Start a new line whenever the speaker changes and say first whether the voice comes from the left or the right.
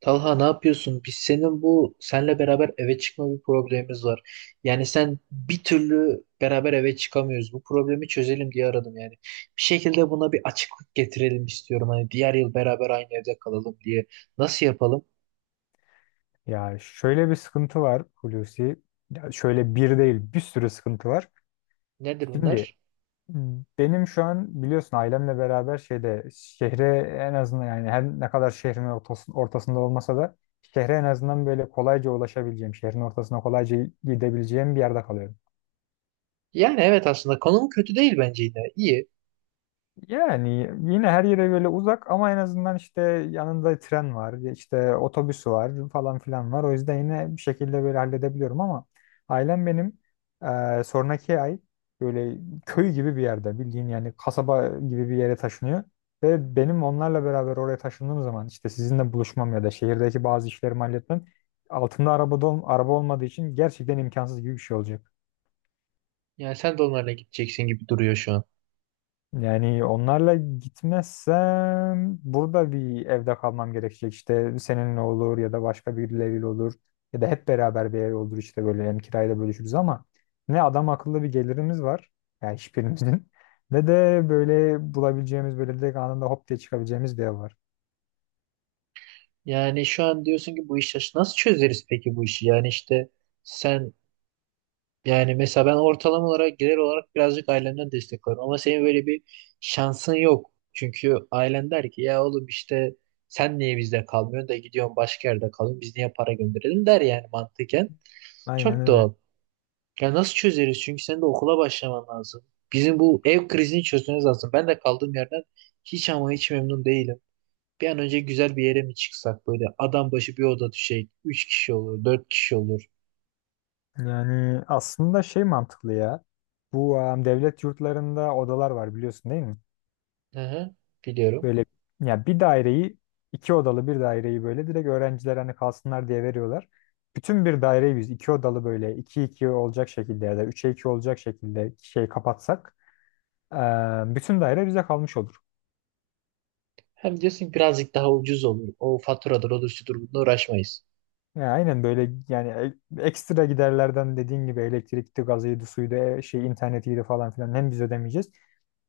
right: Talha ne yapıyorsun? Biz senin bu senle beraber eve çıkma bir problemimiz var. Yani sen bir türlü beraber eve çıkamıyoruz. Bu problemi çözelim diye aradım yani. Bir şekilde buna bir açıklık getirelim istiyorum. Hani diğer yıl beraber aynı evde kalalım diye. Nasıl yapalım?
left: Ya şöyle bir sıkıntı var Hulusi. Ya şöyle bir değil bir sürü sıkıntı var.
right: Nedir
left: Şimdi
right: bunlar?
left: benim şu an biliyorsun ailemle beraber şeyde şehre en azından yani her ne kadar şehrin ortasında olmasa da şehre en azından böyle kolayca ulaşabileceğim, şehrin ortasına kolayca gidebileceğim bir yerde kalıyorum.
right: Yani evet aslında konum kötü değil bence yine. İyi.
left: Yani yine her yere böyle uzak ama en azından işte yanında tren var, işte otobüsü var falan filan var. O yüzden yine bir şekilde böyle halledebiliyorum ama ailem benim sonraki ay böyle köy gibi bir yerde bildiğin yani kasaba gibi bir yere taşınıyor. Ve benim onlarla beraber oraya taşındığım zaman işte sizinle buluşmam ya da şehirdeki bazı işlerimi halletmem altında araba olmadığı için gerçekten imkansız gibi bir şey olacak.
right: Yani sen de onlarla gideceksin gibi duruyor şu an.
left: Yani onlarla gitmezsem burada bir evde kalmam gerekecek. İşte seninle olur ya da başka birileriyle olur. Ya da hep beraber bir ev olur işte böyle hem kirayla bölüşürüz ama ne adam akıllı bir gelirimiz var. Yani hiçbirimizin. Ne de böyle bulabileceğimiz böyle direkt anında hop diye çıkabileceğimiz bir ev var.
right: Yani şu an diyorsun ki bu işi nasıl çözeriz peki bu işi? Yani işte sen. Yani mesela ben ortalama olarak gelir olarak birazcık ailemden destek alırım. Ama senin böyle bir şansın yok. Çünkü ailen der ki ya oğlum işte sen niye bizde kalmıyorsun da gidiyorsun başka yerde kalıyorsun. Biz niye para gönderelim der yani mantıken.
left: Aynen
right: Çok
left: öyle.
right: doğal. Ya nasıl çözeriz? Çünkü senin de okula başlaman lazım. Bizim bu ev krizini çözmemiz lazım. Ben de kaldığım yerden hiç ama hiç memnun değilim. Bir an önce güzel bir yere mi çıksak böyle adam başı bir oda düşecek. Üç kişi olur, dört kişi olur.
left: Yani aslında şey mantıklı ya. Bu devlet yurtlarında odalar var biliyorsun değil mi?
right: Hı hı, biliyorum.
left: Böyle ya bir daireyi iki odalı bir daireyi böyle direkt öğrenciler hani kalsınlar diye veriyorlar. Bütün bir daireyi biz iki odalı böyle iki iki olacak şekilde ya da üçe iki olacak şekilde şey kapatsak, bütün daire bize kalmış olur.
right: Hem diyorsun ki birazcık daha ucuz olur. O faturadır, olur, şudur, bununla uğraşmayız.
left: Ya aynen böyle yani ekstra giderlerden dediğin gibi elektrikti, gazıydı, suydu, şey internetiydi falan filan hem biz ödemeyeceğiz.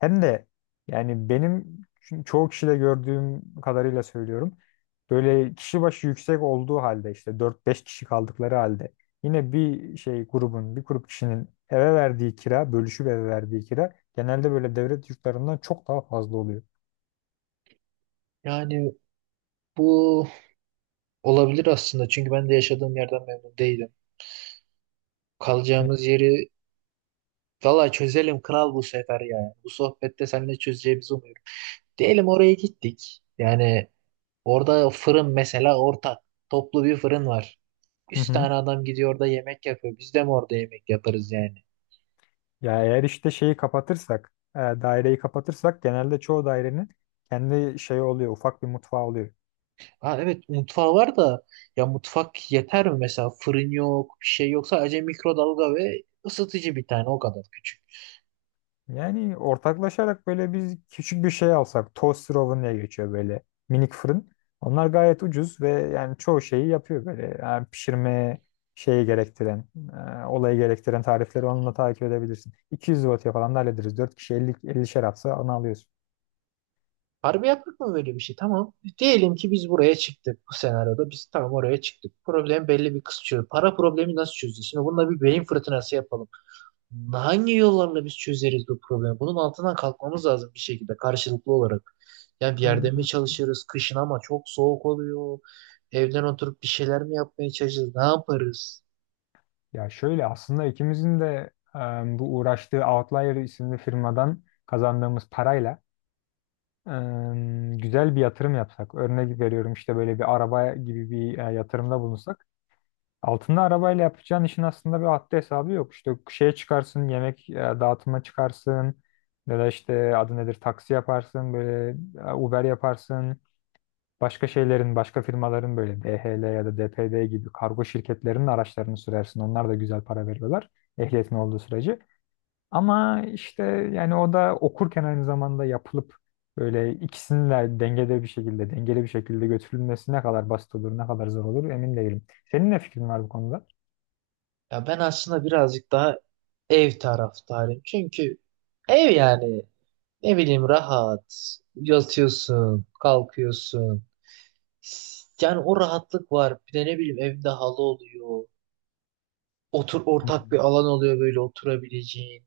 left: Hem de yani benim çoğu kişide gördüğüm kadarıyla söylüyorum. Böyle kişi başı yüksek olduğu halde işte dört beş kişi kaldıkları halde yine bir grup kişinin eve verdiği kira, bölüşüp eve verdiği kira genelde böyle devlet yurtlarından çok daha fazla oluyor.
right: Yani bu olabilir aslında. Çünkü ben de yaşadığım yerden memnun değilim.
left: Evet.
right: Kalacağımız yeri valla çözelim kral bu sefer ya. Bu sohbette seninle çözeceğimizi umuyorum. Diyelim oraya gittik. Yani orada fırın mesela ortak. Toplu bir fırın var.
left: Hı
right: Üç
left: hı.
right: tane adam gidiyor orada yemek yapıyor. Biz de mi orada yemek yaparız yani?
left: Ya eğer işte şeyi kapatırsak, daireyi kapatırsak genelde çoğu dairenin kendi şey oluyor, ufak bir mutfağı oluyor.
right: Ha evet, mutfağı var da ya mutfak yeter mi mesela, fırın yok, bir şey yok, sadece mikrodalga ve ısıtıcı bir tane, o kadar küçük.
left: Yani ortaklaşarak böyle biz küçük bir şey alsak, toaster oven diye geçiyor böyle minik fırın. Onlar gayet ucuz ve yani çoğu şeyi yapıyor böyle. Yani pişirme şeyi gerektiren, olayı gerektiren tarifleri onunla takip edebilirsin. 200 wattya falan da hallederiz. Dört kişi 50 ellişer atsa onu alıyorsun.
right: Harbi yaptık mı böyle bir şey, tamam. Diyelim ki biz buraya çıktık, bu senaryoda biz tamam oraya çıktık. Problem belli, bir kısmı para problemi, nasıl çözeceğiz? Şimdi bununla bir beyin fırtınası yapalım. Hangi yollarla biz çözeriz bu problemi? Bunun altından kalkmamız lazım bir şekilde karşılıklı olarak. Yani bir yerde mi
left: Ee,
right: çalışırız, kışın ama çok soğuk oluyor. Evden oturup bir şeyler mi yapmaya çalışırız? Ne yaparız?
left: Ya şöyle aslında ikimizin de bu uğraştığı Outlier isimli firmadan kazandığımız parayla e, güzel bir yatırım yapsak. Örnek veriyorum işte böyle bir araba gibi bir yatırımda bulunsak. Altında arabayla yapacağın işin aslında bir haddi hesabı yok. İşte şeye çıkarsın, yemek dağıtıma çıkarsın ya da işte adı nedir taksi yaparsın, böyle Uber yaparsın. Başka şeylerin, başka firmaların böyle DHL ya da DPD gibi kargo şirketlerinin araçlarını sürersin. Onlar da güzel para veriyorlar ehliyetin olduğu sürece. Ama işte yani o da okurken aynı zamanda yapılıp böyle ikisinin de dengede bir şekilde, dengeli bir şekilde götürülmesi ne kadar basit olur, ne kadar zor olur emin değilim. Senin ne fikrin var bu konuda?
right: Ya ben aslında birazcık daha ev taraftarıyım. Çünkü ev yani ne bileyim rahat. Yatıyorsun, kalkıyorsun. Yani o rahatlık var. Bir de ne bileyim evde halı oluyor. Otur, ortak bir
left: Hmm.
right: alan oluyor böyle oturabileceğin.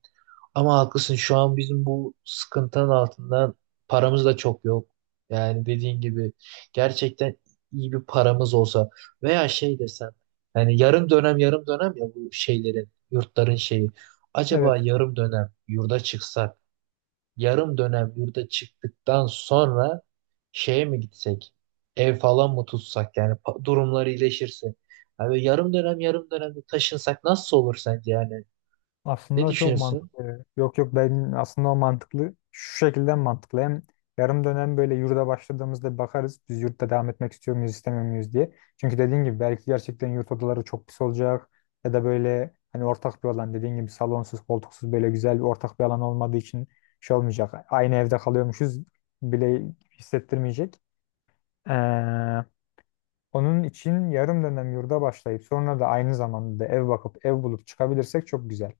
right: Ama haklısın, şu an bizim bu sıkıntının altından paramız da çok yok. Yani dediğin gibi gerçekten iyi bir paramız olsa veya şey desem, yani yarım dönem yarım dönem ya, bu şeylerin yurtların şeyi. Acaba
left: Evet.
right: yarım dönem yurda çıksak, yarım dönem yurda çıktıktan sonra şeye mi gitsek, ev falan mı tutsak, yani durumları iyileşirse. Yani yarım dönem yarım dönemde taşınsak nasıl olur sence, yani ne
left: Aslında çok
right: düşünürsün?
left: mantıklı. Yok yok, ben aslında o mantıklı. Şu şekilde mantıklı. Hem yarım dönem böyle yurda başladığımızda bakarız. Biz yurtta devam etmek istiyor muyuz, istemiyor muyuz diye. Çünkü dediğin gibi belki gerçekten yurt odaları çok pis olacak. Ya da böyle hani ortak bir alan dediğin gibi salonsuz, koltuksuz böyle güzel bir ortak bir alan olmadığı için şey olmayacak. Aynı evde kalıyormuşuz bile hissettirmeyecek. Ee, Onun için yarım dönem yurda başlayıp sonra da aynı zamanda da ev bakıp ev bulup çıkabilirsek çok güzel.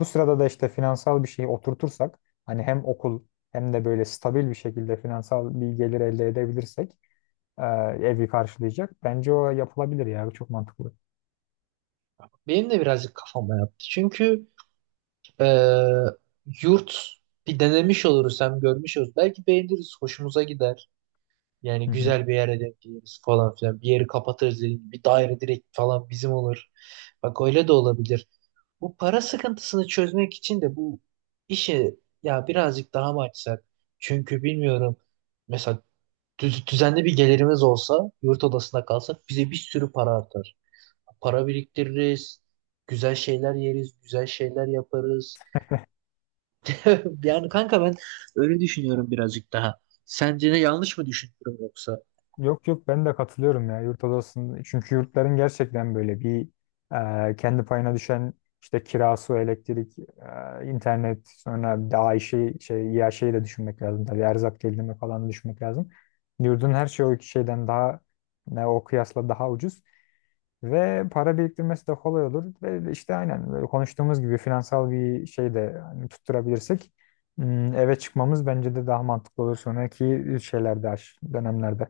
left: Bu sırada da işte finansal bir şeyi oturtursak hani hem okul hem de böyle stabil bir şekilde finansal bir gelir elde edebilirsek e, evi karşılayacak. Bence o yapılabilir ya çok mantıklı.
right: Benim de birazcık kafama yattı. Çünkü e, yurt bir denemiş oluruz, hem görmüş oluruz. Belki beğeniriz, hoşumuza gider. Yani güzel bir yere denk geliriz falan filan. Bir yeri kapatırız dediğim gibi. Bir daire direkt falan bizim olur. Bak öyle de olabilir. Bu para sıkıntısını çözmek için de bu işi ya birazcık daha mı açsak? Çünkü bilmiyorum. Mesela düzenli bir gelirimiz olsa, yurt odasında kalsak bize bir sürü para artar. Para biriktiririz. Güzel şeyler yeriz. Güzel şeyler yaparız. Yani kanka ben öyle düşünüyorum birazcık daha. Sence de yanlış mı düşünüyorum yoksa?
left: Yok yok, ben de katılıyorum ya yurt odasının. Çünkü yurtların gerçekten böyle bir kendi payına düşen işte kirası, elektrik, internet sonra daha işi şey ya şeyi de düşünmek lazım. Tabii erzak gelirimi falan da düşünmek lazım. Yurdun her şeyi o iki şeyden daha ne o kıyasla daha ucuz ve para biriktirmesi de kolay olur ve işte aynen böyle konuştuğumuz gibi finansal bir şey de hani tutturabilirsek, eve çıkmamız bence de daha mantıklı olur sonraki şeylerde dönemlerde.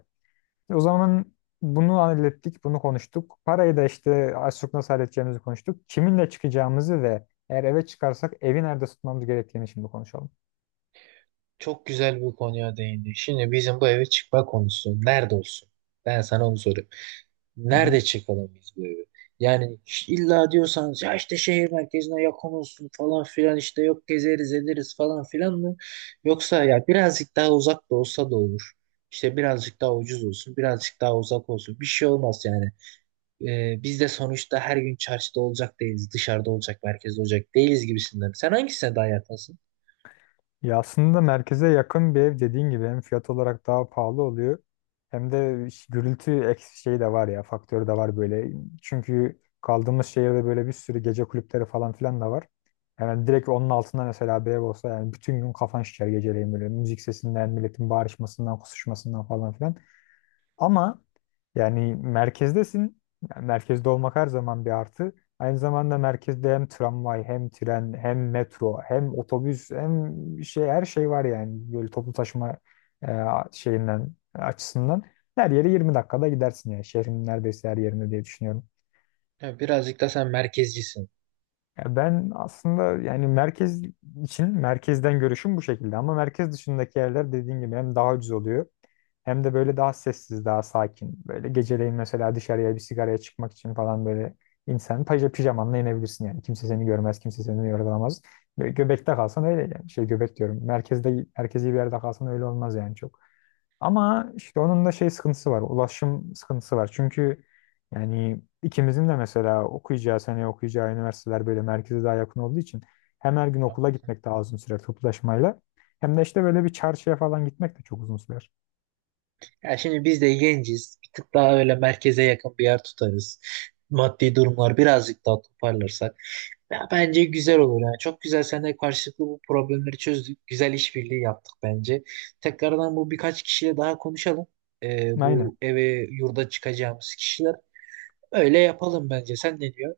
left: O zaman bunu hallettik, bunu konuştuk. Parayı da işte az çok nasıl halledeceğimizi konuştuk. Kiminle çıkacağımızı ve eğer eve çıkarsak evi nerede tutmamız gerektiğini şimdi konuşalım.
right: Çok güzel bir konuya değindin. Şimdi bizim bu eve çıkma konusu nerede olsun? Ben sana onu soruyorum.
left: Hı hı.
right: Nerede çıkalım biz bu evi? Yani illa diyorsanız ya işte şehir merkezine yakın olsun falan filan işte, yok gezeriz ederiz falan filan mı? Yoksa ya birazcık daha uzak da olsa da olur. İşte birazcık daha ucuz olsun, birazcık daha uzak olsun. Bir şey olmaz yani. Biz de sonuçta her gün çarşıda olacak değiliz, dışarıda olacak, merkezde olacak değiliz gibisinden. Sen hangisine daha yakınsın?
left: Ya aslında merkeze yakın bir ev dediğin gibi hem fiyat olarak daha pahalı oluyor hem de gürültü eksi şeyi de var ya faktörü de var böyle. Çünkü kaldığımız şehirde böyle bir sürü gece kulüpleri falan filan da var. Yani direkt onun altında mesela bir ev olsa yani bütün gün kafan şişer geceleyin böyle müzik sesinden, milletin bağırışmasından, kusuşmasından falan filan. Ama yani merkezdesin. Yani merkezde olmak her zaman bir artı. Aynı zamanda merkezde hem tramvay, hem tren, hem metro, hem otobüs, hem şey her şey var yani. Böyle toplu taşıma e, şeyinden açısından her yere 20 dakikada gidersin yani. Şehrin neredeyse her yerinde diye düşünüyorum.
right: Ya birazcık da sen merkezcisin.
left: Ya ben aslında yani merkez için merkezden görüşüm bu şekilde ama merkez dışındaki yerler dediğin gibi hem daha ucuz oluyor hem de böyle daha sessiz, daha sakin. Böyle geceleyin mesela dışarıya bir sigaraya çıkmak için falan böyle insan pijamanla inebilirsin yani. Kimse seni görmez, kimse seni yorgulamaz. Böyle göbekte kalsan öyle yani. Şey göbek diyorum. Merkezde merkezi bir yerde kalsan öyle olmaz yani çok. Ama işte onun da şey sıkıntısı var. Ulaşım sıkıntısı var. Çünkü yani ikimizin de mesela okuyacağı seneye okuyacağı üniversiteler böyle merkeze daha yakın olduğu için hem her gün okula gitmek daha uzun sürer toplu taşımayla hem de işte böyle bir çarşıya falan gitmek de çok uzun sürer.
right: Ya şimdi biz de genciz. Bir tık daha öyle merkeze yakın bir yer tutarız. Maddi durumlar birazcık daha toparlarsak. Ya bence güzel olur. Yani çok güzel seninle karşılıklı bu problemleri çözdük. Güzel işbirliği yaptık bence. Tekrardan bu birkaç kişiyle daha konuşalım.
left: Aynen.
right: Bu eve, yurda çıkacağımız kişiler. Öyle yapalım bence. Sen ne diyorsun?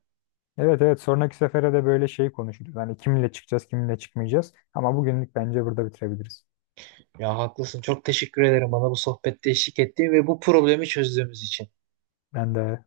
left: Evet, evet, sonraki sefere de böyle şey konuşuruz. Hani kiminle çıkacağız kiminle çıkmayacağız. Ama bugünlük bence burada bitirebiliriz.
right: Ya haklısın. Çok teşekkür ederim bana bu sohbette eşlik ettiğin ve bu problemi çözdüğümüz için.
left: Ben de